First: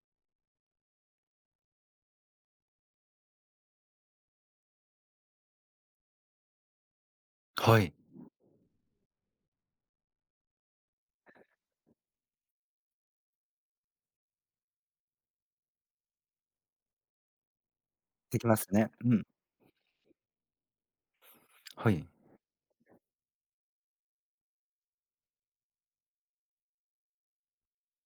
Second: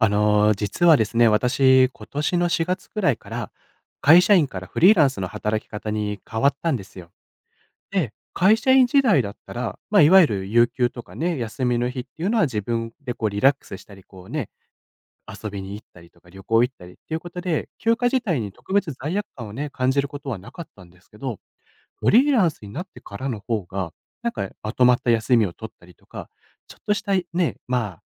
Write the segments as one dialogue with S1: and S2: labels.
S1: 実はですね、私、今年の4月くらいから、会社員からフリーランスの働き方に変わったんですよ。
S2: はい。
S1: で、会社員時代だったら、まあ、いわゆる有給とかね、休みの日っていうのは自分でこうリラックスしたり、こうね、遊びに行ったりとか旅行行ったりっていうことで、休暇自
S2: で
S1: 体
S2: き
S1: に
S2: ます
S1: 特
S2: ね。
S1: 別
S2: う
S1: 罪
S2: ん。
S1: 悪感をね、感じることはなかったんですけど、
S2: はい。
S1: フリーランスになってからの方が、なんかまとまった休みを取ったりとか、ちょっとしたね、まあ、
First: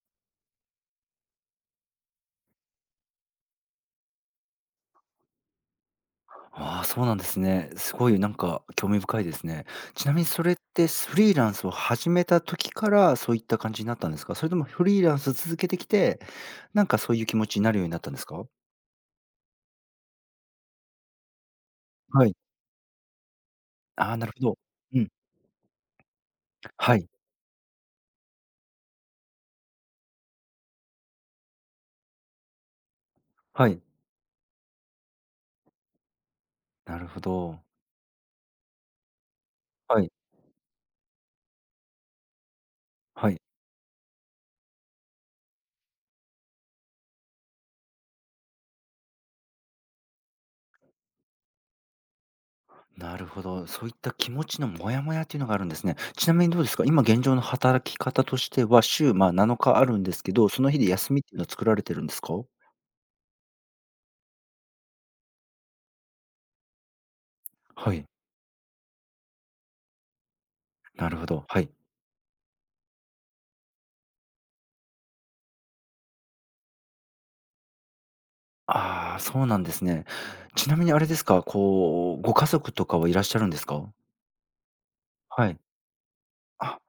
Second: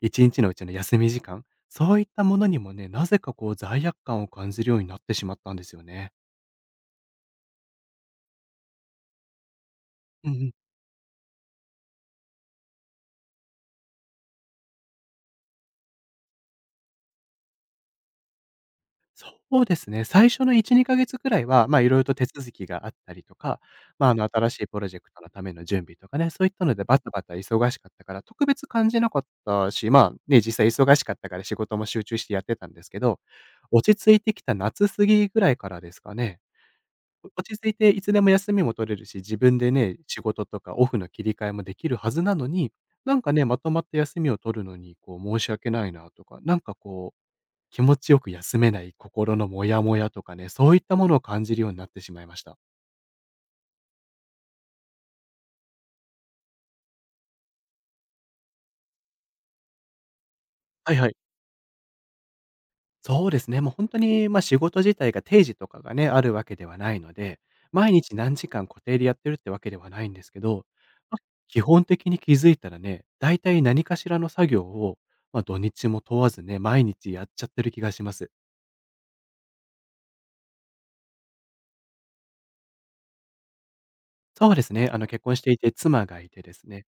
S1: 1日のうちの休み時間、そういったものにもね、なぜかこう罪悪感を感じるようになってしまったんですよね。
S2: ああ、そうなんですね。すごいなんか興味深いですね。ちなみに
S1: う
S2: そ
S1: ん、
S2: れってフリーランスを始めた時からそういった感じになったんですか？それともフリーランス続けてきて、なんかそういう気持ちになるようになったんですか？
S1: そうですね。最初の1、2ヶ月くらいは、まあ、いろいろと手
S2: はい。
S1: 続きがあったりとか、まあ、
S2: ああ、なるほ
S1: 新し
S2: ど。
S1: いプロジェ
S2: うん。
S1: クトのための準備とかね、そういったので
S2: は
S1: バ
S2: い。
S1: タバタ忙しかったから、特別感じなかったし、まあ、ね、実際忙しかったから仕事も集中してやってたんですけど、
S2: はい。
S1: 落ち着いてきた夏過ぎぐらいからですかね。
S2: なるほ
S1: 落ち
S2: ど。
S1: 着いていつでも休みも取れるし、自分でね、
S2: はい。
S1: 仕事とかオフの切り替えもできるはずなのに、なん
S2: は
S1: か
S2: い。
S1: ね、まとまった休みを取るのに、こう、申し訳ないなとか、なんかこう気持ちよく休めない心のモヤモヤとかね、そういったものを感じるようになってしまいました。
S2: なるほど。そういった気持ちのモヤモヤっていうのがあるんですね。ちなみにどうですか？今現状の働き方としては、週、まあ、7日あるんですけど、その日で
S1: はいは
S2: 休
S1: い。
S2: みっていうのは作られてるんですか？
S1: そうですね、もう本当に、まあ、仕事自体が定時とかがね、あるわけではないので、毎
S2: はい。
S1: 日何時間固定でやってるってわけではないんですけど、
S2: なる
S1: ま、
S2: ほど、
S1: 基
S2: はい。
S1: 本的に気づいたらね、大体何かしらの作業を、まあ、土日も問わずね、毎日やっちゃってる気がします。
S2: ああ、そうなんですね。ちなみにあれですか、こう、ご家族とかはいらっしゃるんですか？
S1: そうですね、結婚し
S2: は
S1: てい
S2: い。
S1: て妻がいてです
S2: あ、
S1: ね。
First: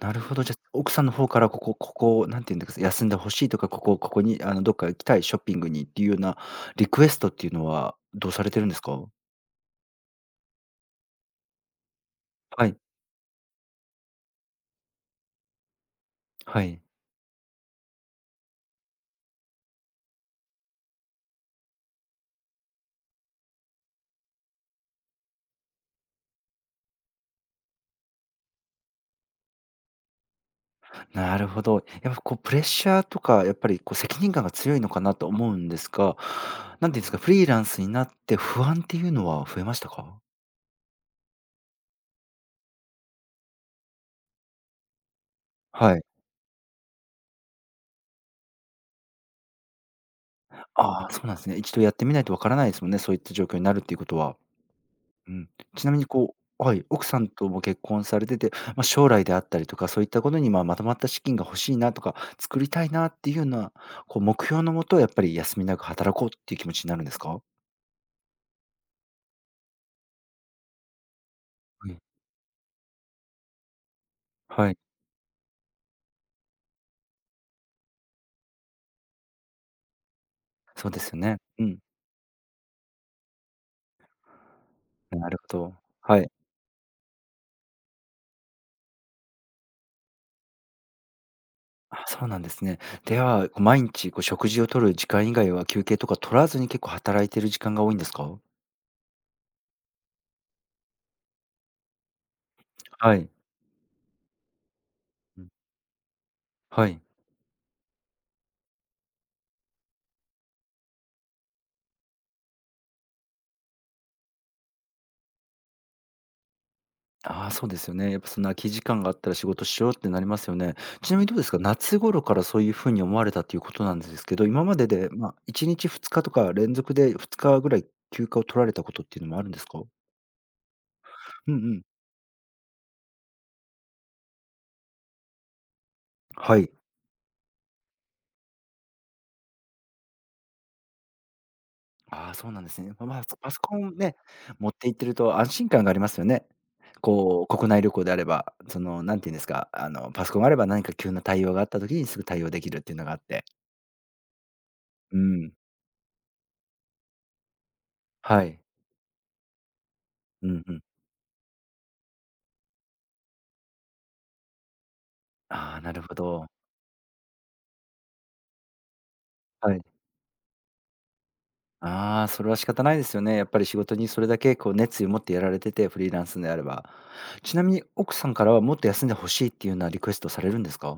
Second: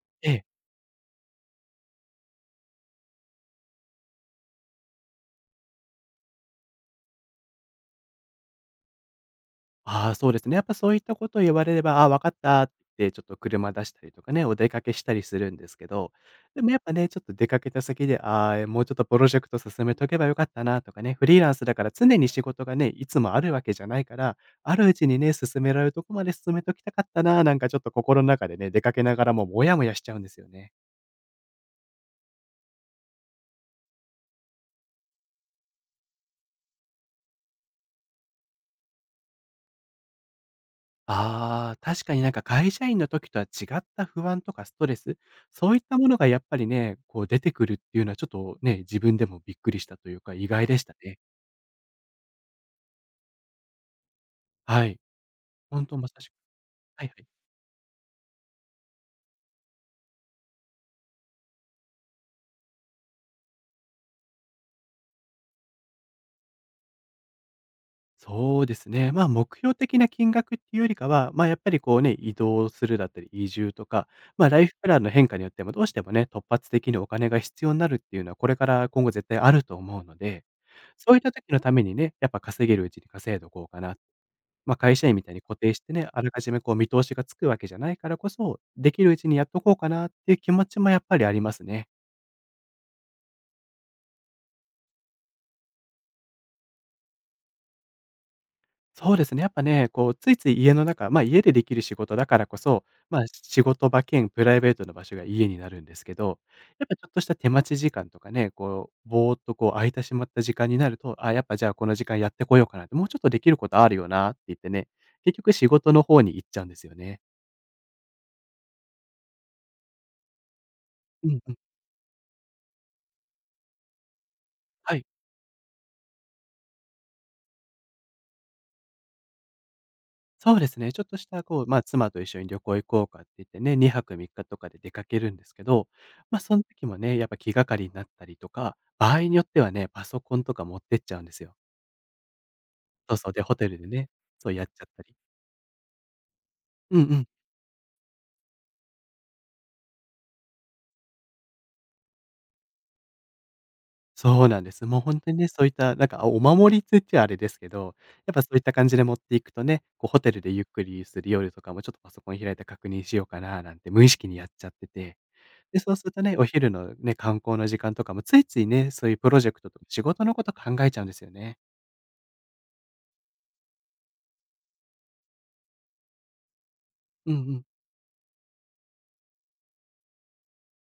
S2: なる
S1: え
S2: ほ
S1: え。
S2: ど。じゃあ、奥さんの方からここここ、なんていうんですか、休んでほしいとか、ここここに、どっか行きたい、ショッピングにっていうようなリクエストっていうのは、どうされてるんですか？
S1: ああ、そうですね。やっぱそういったことを言われれば、ああ、わかった
S2: は
S1: って
S2: い、
S1: 言って、ちょっと車出したりとかね、お出かけしたりするんですけど、で
S2: は
S1: もやっ
S2: い。
S1: ぱね、ちょっと出かけた先で、ああ、もうちょっとプロジェクト進めとけばよかったなとかね、フリーランスだから常に仕事がね、いつもあるわけじゃないから、あるうちにね、進められるとこまで進めときたかったな、なんかちょっと心の中でね、出かけながらもモヤモヤしちゃうんですよね。
S2: なるほど。やっぱこうプレッシャーとか、やっぱりこう責任感が強いのかなと思うんですが、なんていうんですか、フリーランスになって不安っていうのは増えましたか？
S1: ああ、確かになんか会社員の時とは違った不安とかストレス、そういった
S2: はい。
S1: ものがやっぱりね、こう出てくるっていうのはちょっとね、自分でもびっくりしたというか、意外でした
S2: ああ、
S1: ね。
S2: そうなんですね。一度やってみないとわからないですもんね、そういった状況になるっていうことは。
S1: はい。
S2: うん。ち
S1: 本
S2: な
S1: 当
S2: み
S1: と
S2: に
S1: まさしく。
S2: こうはい、
S1: はい
S2: 奥
S1: は
S2: さ
S1: い。
S2: んとも結婚されてて、まあ、将来であったりとか、そういったことに、まとまった資金が欲しいなとか、作りたいなっていうような、こう目標のもと、やっぱり休みなく働こうっていう気持ちになるんですか？
S1: そうですね。まあ、目標的な金額っていうよりかは、まあ、やっぱり
S2: は
S1: こ
S2: い。
S1: うね、移動するだったり、移住とか、ま、ライ
S2: は
S1: フ
S2: い、
S1: プランの変化によっても、どうしてもね、突発的にお金が必要になるっていうのは、これから今後絶対あると思うので、
S2: そうです
S1: そうい
S2: よ
S1: った
S2: ね。
S1: 時の
S2: う
S1: た
S2: ん、
S1: めにね、やっぱ稼げるうちに稼いどこうかな。まあ、会社員み
S2: な
S1: たい
S2: る
S1: に固
S2: ほ
S1: 定
S2: ど。
S1: してね、
S2: は
S1: あら
S2: い。
S1: かじめこう見通しがつくわけじゃないからこそ、できるうちにやっとこうかなっていう気持ちもやっぱりありますね。
S2: あ、そうなんですね。では、こう毎日こう食事を取る時間以外は、休憩とか取らずに結構働いてる時間が多いんですか？
S1: そうですね、やっぱね、こうついつい家の中、ま、家でできる仕事だからこそ、
S2: は
S1: ま、
S2: い。
S1: 仕事場兼プライベートの場所が
S2: うん、
S1: 家になるんですけど、や
S2: は
S1: っぱち
S2: い。
S1: ょっとした手待ち時間とかね、こう、ぼーっとこう空いてしまった時間になると、あ、やっぱじゃあこの時間やってこようかなって、もうちょっとできることあるよなって言ってね、結局仕事の方に行っちゃうんですよね。
S2: ああ、そうですよね。やっぱその空き時間があったら仕事しようってなりますよね。ちなみ
S1: う
S2: にどう
S1: ん
S2: で
S1: う
S2: す
S1: ん。
S2: か、夏頃からそういう風に思われたということなんですけど、今まで
S1: はい。
S2: で、まあ、1日、2日とか連続で2日ぐらい休暇を取られたことっていうのもあるんですか？
S1: そうですね。ちょっとした、
S2: うんう
S1: こう、まあ、
S2: ん。
S1: 妻と一緒に旅行行こうかって言ってね、2泊3日とかで出かけるんですけど、まあ、そ
S2: は
S1: の
S2: い。
S1: 時もね、やっぱ気がかりになったりとか、場合によってはね、パソコンとか持ってっちゃうんですよ。
S2: ああ、そうなんですね。まあ
S1: そう
S2: ま、
S1: そう、で、
S2: パ
S1: ホ
S2: ソ
S1: テル
S2: コ
S1: で
S2: ン
S1: ね、
S2: ね、
S1: そうやっ
S2: 持っ
S1: ちゃっ
S2: て行っ
S1: た
S2: て
S1: り。
S2: ると安心感がありますよね。
S1: うんうん。
S2: こう、国内旅行であれば、その、なんて言うんですか、パソコンがあれば何か急な対応があった時にすぐ対応できるっていうのがあって。
S1: そうなんです。もう
S2: う
S1: 本当にね、
S2: ん。
S1: そういった、なんか、あお守りって言っちゃあれですけど、やっぱ
S2: は
S1: そうい
S2: い。
S1: った感じで持っていくとね、こうホテル
S2: う
S1: でゆ
S2: ん
S1: っ
S2: うん。
S1: くりする夜とかも、ちょっとパソコン開いて確認しようかななんて無意識にやっちゃってて、
S2: あ
S1: で、
S2: あ、な
S1: そう
S2: る
S1: する
S2: ほ
S1: とね、お
S2: ど。
S1: 昼のね、観光の時間とかもついついね、そういうプロジェクト
S2: は
S1: と
S2: い。
S1: か仕事のこと考えちゃうんですよね。
S2: ああ、それは仕方ないですよね。やっぱり仕事にそれだけこう熱意を持ってやられてて、フリーランスであれば。
S1: うんう
S2: ちな
S1: ん。
S2: みに奥さんからはもっと休んでほしいっていうようなリクエストされるんですか？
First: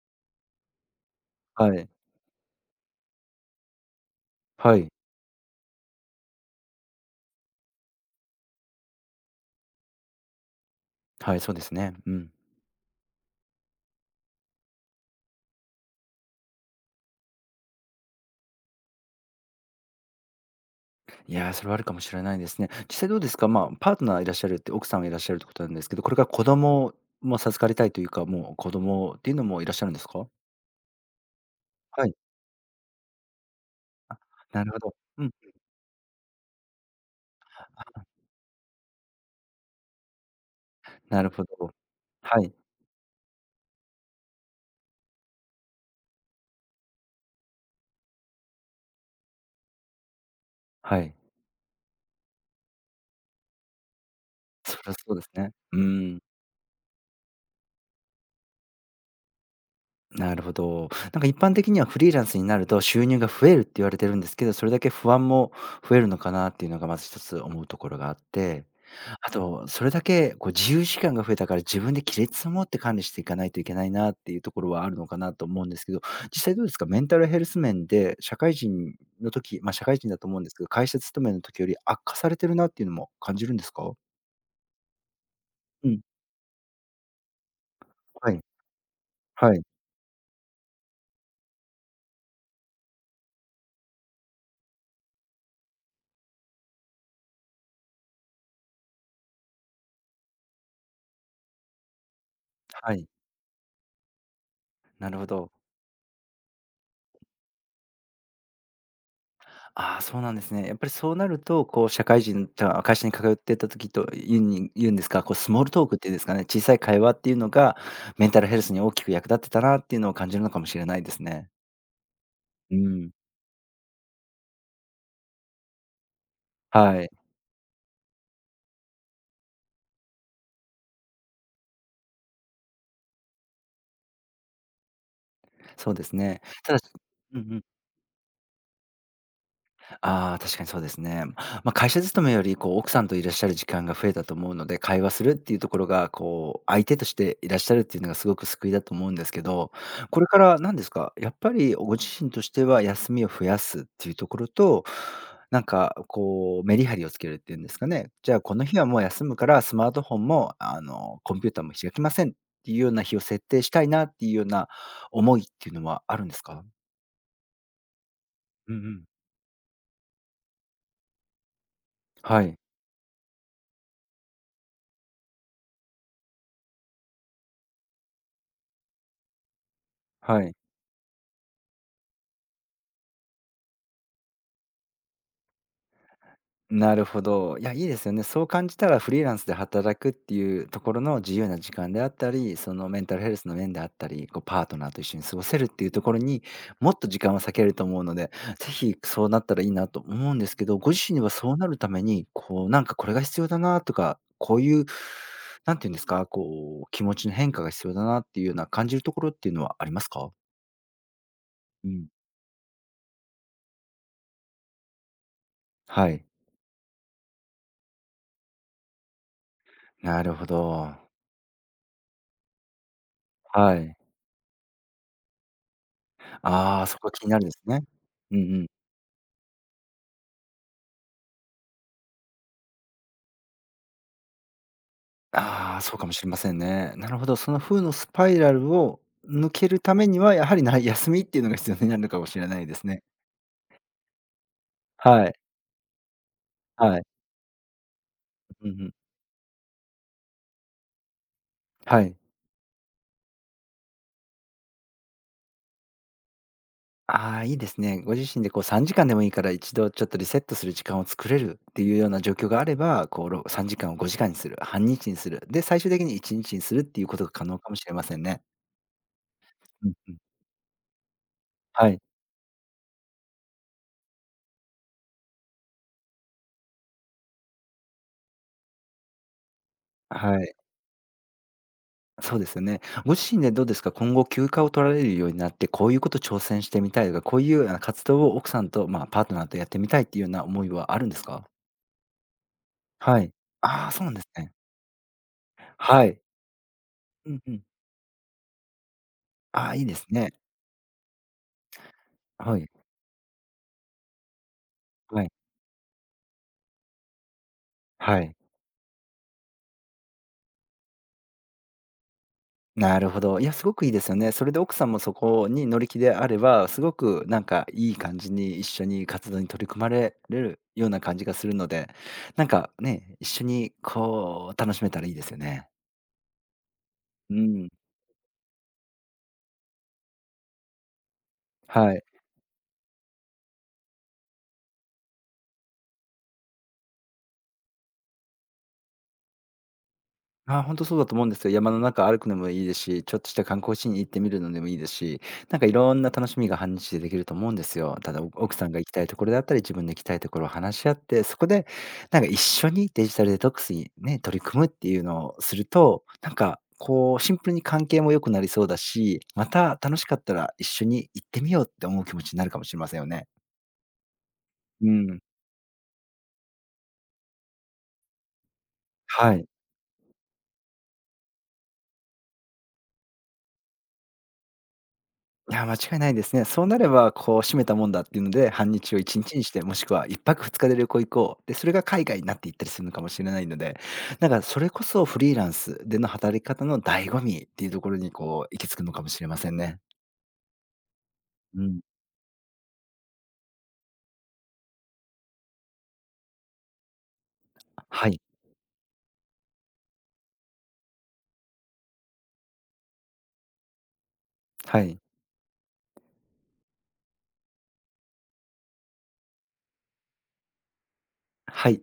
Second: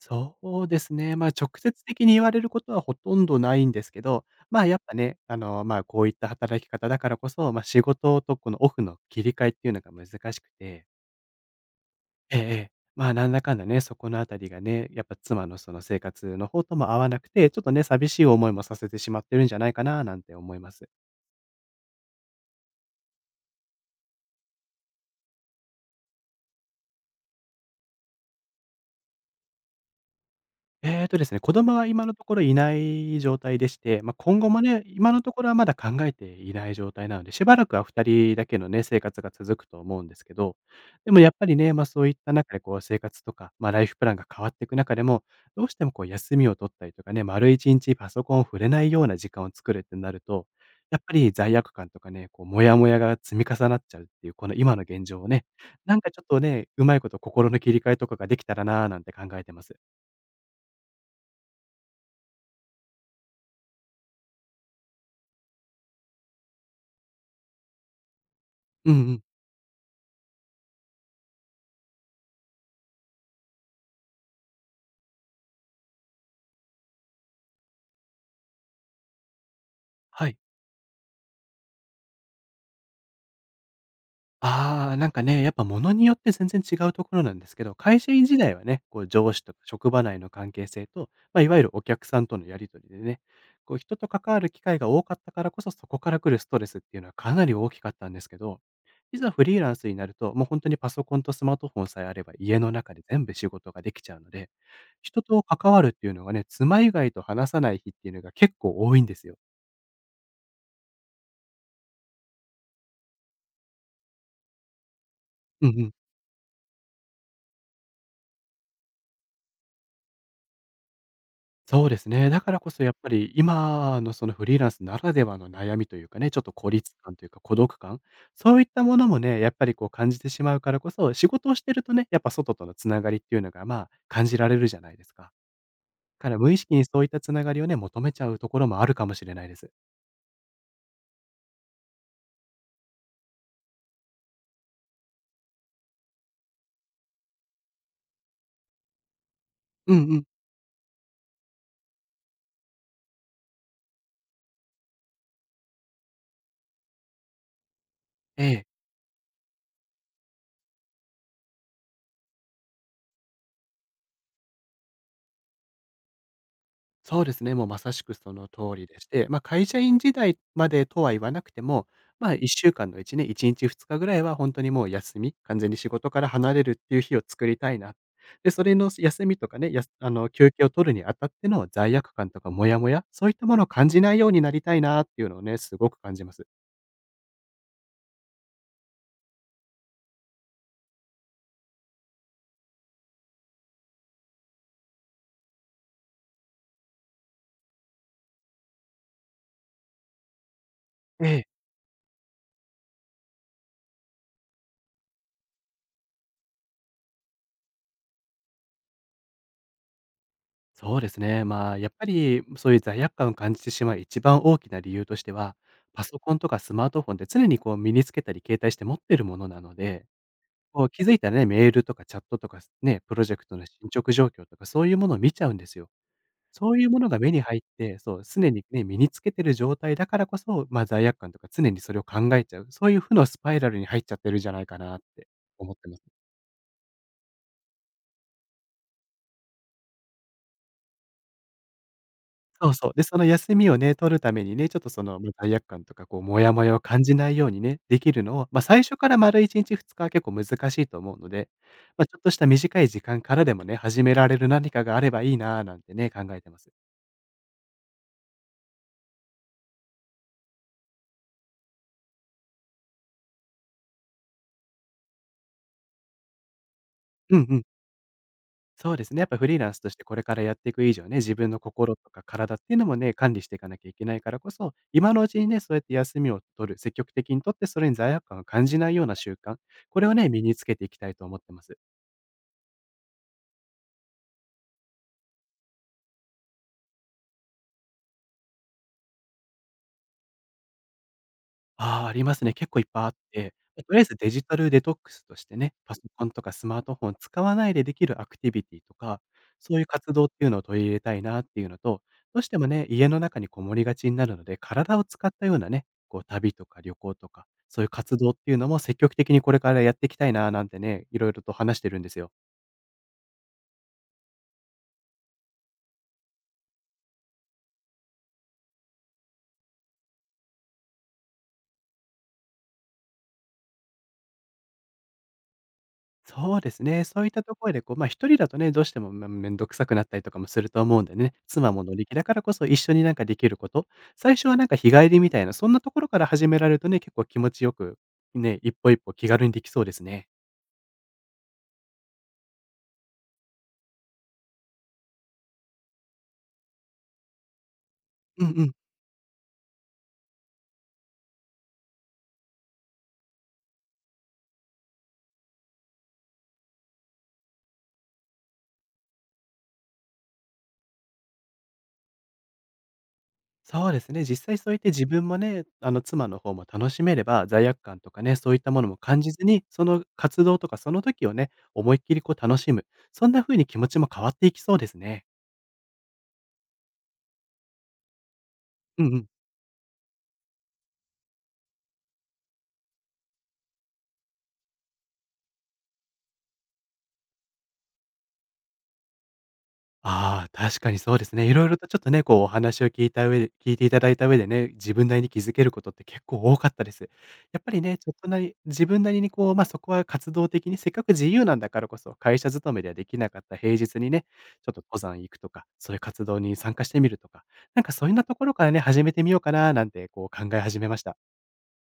S1: そうですね、まあ、直
S2: は
S1: 接
S2: い。
S1: 的に言われることはほとんどないんですけど、まあ、や
S2: は
S1: っ
S2: い。
S1: ぱね、まあ、こういった働き方だからこそ、まあ、仕事とこのオフの切り替えっていうのが難しくて、
S2: はい、そうですね。うん。
S1: ええええ、まあ、なんだかんだね、そこのあたりがね、やっぱ妻のその生活の方とも合わなくて、ちょっとね、寂しい思いもさせてしまってるんじゃないかななんて思います。
S2: いやー、それはあるかもしれないですね。実際どうですか？まあ、パートナーいらっしゃるって、奥さんがいらっしゃるってことなんですけど、これから子供も授かりたいというか、もう子供っていうのもいらっしゃるんですか？
S1: ですね、子供は今
S2: は
S1: の
S2: い、
S1: ところいない状態でして、まあ、今後も
S2: なるほ
S1: ね、
S2: ど。
S1: 今の
S2: うん、
S1: ところはまだ考えていない状態なので、しばらくは2人だけのね、生活が続くと思うんですけど、でも
S2: な
S1: や
S2: る
S1: っ
S2: ほ
S1: ぱりね、
S2: ど。
S1: まあ、そういった
S2: は
S1: 中
S2: い、
S1: でこう生活とか、まあ、ライフプランが変わっていく中でも、どうしてもこう休みを取ったりとかね、丸1日パソコンを触れないような時間を作るってなると、やっ
S2: は
S1: ぱ
S2: い。
S1: り罪悪感とかね、こうモヤモヤが積み重なっちゃうっていう、この今
S2: そ
S1: の
S2: りゃ
S1: 現
S2: そう
S1: 状
S2: で
S1: を
S2: す
S1: ね、
S2: ね。う
S1: なんか
S2: ー
S1: ち
S2: ん。
S1: ょっとね、うまいこと心の切り替えとかができたらなーなんて考えてます。
S2: なるほど。なんか一般的にはフリーランスになると収入が増えるって言われてるんですけど、それだけ不安も増えるのかなっていうのがまず一つ思うところがあって、
S1: うんうん。
S2: あと、それだけこう自由時間が増えたから自分で亀裂を持って管理していかないといけないなっていうところはあるのかなと思うんですけど、実際どうですかメンタルヘルス面で社会人の時、まあ社会人だ
S1: は
S2: と
S1: い。
S2: 思うんですけど、会社勤めの時より悪化されてるなっていうのも感じるんですか。
S1: ああ、なんかね、やっぱ
S2: う
S1: 物
S2: ん。
S1: によって全然違うところなんですけど、会社員
S2: は
S1: 時
S2: い。
S1: 代はね、こう上司と
S2: は
S1: か
S2: い。
S1: 職場内の関係性と、まあ、いわゆるお客さんとのやりとりでね、こう人と関わる機会が多かったからこそ、そこから来るストレスっていうのはかなり大きかったんですけど、いざフリーランスになると、もう本当にパソコンとスマートフォンさえあれば家の中
S2: は
S1: で
S2: い。
S1: 全部仕事ができちゃうので、
S2: なる
S1: 人
S2: ほ
S1: と
S2: ど。
S1: 関わるっていうのがね、妻以外と話さない日っていうのが結構多いんですよ。
S2: ああ、そうなんですね。やっぱりそうなると、こう社会人じゃ会社に通ってた時とゆうんに言うんですか、こうスモー
S1: うん
S2: ル
S1: う
S2: トー
S1: ん。
S2: クっていうんですかね、小さい会話っていうのが、メンタルヘルスに大きく役立ってたなっていうのを感じるのかもしれないですね。
S1: そうですね。だからこ
S2: う
S1: そやっぱ
S2: ん。
S1: り、今のそのフリーランスならではの悩みというかね、ちょっと孤立
S2: はい、
S1: 感というか孤独感、そういったものもね、やっぱりこう感じてしまうからこそ、仕事をしてるとね、やっぱ外とのつながりっていうのが、まあ、感じられるじゃないですか。
S2: そうです
S1: から
S2: ね。
S1: 無意
S2: た
S1: 識
S2: だし、
S1: にそういったつ
S2: うん
S1: なが
S2: う
S1: り
S2: ん。
S1: をね、求めちゃうところもあるかもしれないです。
S2: ああ、確かにそうですね。まあ、会社勤めより、こう、奥さんといらっしゃる時間が増えたと思うので、会話するっていうところが、こう、相手としていらっしゃるっていうのがすごく救いだと思うんですけど、
S1: うんう
S2: こ
S1: ん。
S2: れから何ですか、やっぱりご自身としては休みを増やすっていうところと、なんか、こう、メリハリをつけるっていうんですかね。じゃあ、
S1: え
S2: この
S1: え。
S2: 日はもう休むからスマートフォンも、コンピューターも開きませんっていうような日を設定したいなっていうような思いっていうのはあるんですか？
S1: そうですね、もうまさしくその通
S2: うんう
S1: りで
S2: ん。
S1: して、会社員時代までとは言わなくても、
S2: はい、
S1: 1週間のうちね、1日2日ぐらいは本当にもう休み、完全に仕事から離れるっていう日を作りたいな。で、それの休みとかね、やすあの、
S2: は
S1: 休
S2: い。
S1: 憩を取るにあたっての罪悪感とかモヤモヤ、そういったものを感じないようになりたいなっていうのをね、すごく感じます。
S2: なるほど。いや、いいですよね。そう感じたらフリーランスで働くっていうところの自由な時間であったり、そのメンタルヘルスの面であったり、こうパートナーと一緒に過ごせるっていうところにもっと時間を割けると思うので、ぜひそうなったらいいなと思うんですけど、ご自身
S1: え
S2: は
S1: え。
S2: そうなるために、こうなんかこれが必要だなとか、こういう、なんていうんですか、こう気持ちの変化が必要だなっていうような感じるところっていうのはありますか？
S1: そうですね、や
S2: う
S1: っぱ
S2: ん。
S1: りそういう罪悪感を感じてしまう一番大きな理由としては、パ
S2: は
S1: ソ
S2: い。
S1: コンとかスマートフォンって常にこう身につけたり携帯して持ってるものなので、
S2: なるほ
S1: こう
S2: ど。
S1: 気づいたらね、メールとかチャットとかね、プロジェクトの進
S2: はい。
S1: 捗状況とかそういうものを見ちゃうんですよ。そう
S2: あ
S1: い
S2: あ、
S1: う
S2: そ
S1: もの
S2: こ
S1: が
S2: 気に
S1: 目
S2: な
S1: に
S2: るんで
S1: 入
S2: す
S1: っ
S2: ね。
S1: て、そう、
S2: うんう
S1: 常に
S2: ん。
S1: ね、身につけてる状態だからこそ、罪悪感とか常にそれを考えちゃう、そういう負のスパイラルに入っちゃってるんじゃないかなって思っ
S2: ああ、
S1: て
S2: そ
S1: ま
S2: う
S1: す。
S2: かもしれませんね。なるほど、その負のスパイラルを抜けるためには、やはりな 休みっていうのが必要になるのかもしれない
S1: そう
S2: です
S1: そう。で、
S2: ね。
S1: その休みをね、取るためにね、ちょっとその、
S2: はい、
S1: 罪悪感とかこうモヤモヤを
S2: は
S1: 感
S2: い。
S1: じないようにね、できるのを、
S2: うん
S1: 最
S2: うん。
S1: 初から丸1日2日は結構難しいと思うので、
S2: は
S1: ち
S2: い。
S1: ょっとした短い時間からでもね、始められる何かがあればいいなぁなんてね、考えてます。
S2: ああ、いいですね。ご自身でこう3時間でもいいから、一度ちょっとリセットする時間を作れるっていうような状況があれば、こう3時間を5時間にする、半日にする、で、最終的に1日にちにするっていうことが
S1: う
S2: 可
S1: んう
S2: 能
S1: ん。
S2: かもしれませんね。
S1: そうですね。やっぱフリーランスと
S2: うん
S1: して
S2: う
S1: こ
S2: ん。
S1: れからやっていく以上ね、自分の
S2: は
S1: 心
S2: い。
S1: とか体っていうのもね、管理していかなきゃいけないからこそ、今のうちにね、そうやって休みを取る、積極的に取って、それに罪悪感を感じないような習慣、これをね、
S2: は
S1: 身に
S2: い。
S1: つけていきたいと思ってます。
S2: そうですよね。ご自身でどうですか、今後休暇を取られるようになって、こういうこと挑戦してみたいとか、こういう活動を奥さんと、まあ、パートナーとやってみたいっていうような思いはあるんですか？
S1: ああ、ありますね。結構いっぱいあっ
S2: はい。
S1: て、
S2: あ
S1: と
S2: あ、
S1: りあ
S2: そ
S1: え
S2: うなん
S1: ず
S2: です
S1: デジ
S2: ね。
S1: タルデトックスとしてね、パソ
S2: はい。
S1: コンとかスマートフォン
S2: うん
S1: 使
S2: う
S1: わ
S2: ん。
S1: ないでできるアクティビティとか、
S2: あ
S1: そ
S2: あ、
S1: うい
S2: い
S1: う
S2: いです
S1: 活動っ
S2: ね。
S1: ていうのを取り入れたいなっていうのと、どうし
S2: は
S1: ても
S2: い、
S1: ね、家の中にこもりがちになるので、体を
S2: は
S1: 使っ
S2: い、
S1: たようなね、こう旅とか旅行とか、そういう活
S2: は
S1: 動っ
S2: い。
S1: ていうのも積極的にこれからやっていきたいななんてね、色々と話してるんですよ。
S2: なるほど。いや、すごくいいですよね。それで奥さんもそこに乗り気であれば、すごくなんかいい感じに一緒に活動に取り組まれるような感じがするので、なんかね、一緒にこう楽しめたらいいですよね。
S1: そうですね。そういっ
S2: う
S1: たとこ
S2: ん、
S1: ろで、こう、一人だとね、どうしても、面倒くさくなったりとかもすると思うんでね、妻も乗
S2: はい。
S1: り気だからこそ一緒になんかできること、最初はなんか日帰りみたいな、そんなところから始められるとね、結構気持ちよく、ね、一歩一歩気軽にできそうですね。
S2: ああ、本当そうだと思うんですよ。山の中歩くのもいいですし、ちょっとした観光地に行ってみるのでもいいですし、なんかいろんな楽しみが半日でできると思うんですよ。ただ、お
S1: うん
S2: 奥
S1: う
S2: さん
S1: ん。
S2: が行きたいところであったり、自分の行きたいところを話し合って、そこでなんか一緒にデジタルデトックスにね、取り組むっていうのをすると、なんかこうシンプルに関係も良くなりそうだし、また楽しかったら一緒に行ってみようって思う気持ちになるかもしれませんよね。
S1: そうですね。実際そう言って
S2: う
S1: 自
S2: ん。
S1: 分もね、あの、妻の方も楽しめれば、罪悪感とかね、そういったものも感じ
S2: は
S1: ず
S2: い。
S1: に、その活動とかその時をね、思いっきりこう楽しむ、そんな風に気持ちも変わっていきそうですね。
S2: いや、間違いないですね。そうなれば、こう、閉めたもんだっていうので、半日を
S1: うんう
S2: 1
S1: ん。
S2: 日にちにして、もしくは1泊2日で旅行行こう。で、それが海外になっていったりするのかもしれないので、なんかそれこそフリーランスでの働き方の醍醐味っていうところに、こう、行き着くのかもしれませんね。
S1: ああ、確かにそうですね。い
S2: う
S1: ろいろ
S2: ん。
S1: とちょっとね、こうお話を聞いた上で聞いていただいた上でね、自分なりに気づけることって結構多かったです。やっぱりね、ち
S2: は
S1: ょっ
S2: い。
S1: となり自分なりにこう、あそこは活動的に、せっかく自由なんだからこそ、会社勤めではできなかった平日にね、ちょっと
S2: はい。
S1: 登山行くとか、そういう活動に参加してみるとか、なんかそういうようなところからね、始めてみようかななんてこう考え始めました。
S2: はい。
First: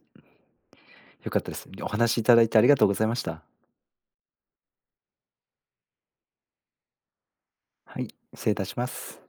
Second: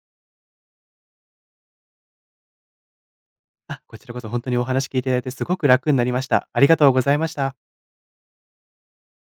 S2: 良かったです。お話しいただいてありがとうございました。
S1: あ、こちらこそ本当にお話聞いていただいてすごく楽になりました。ありがとうございました。
S2: はい、失礼いたします。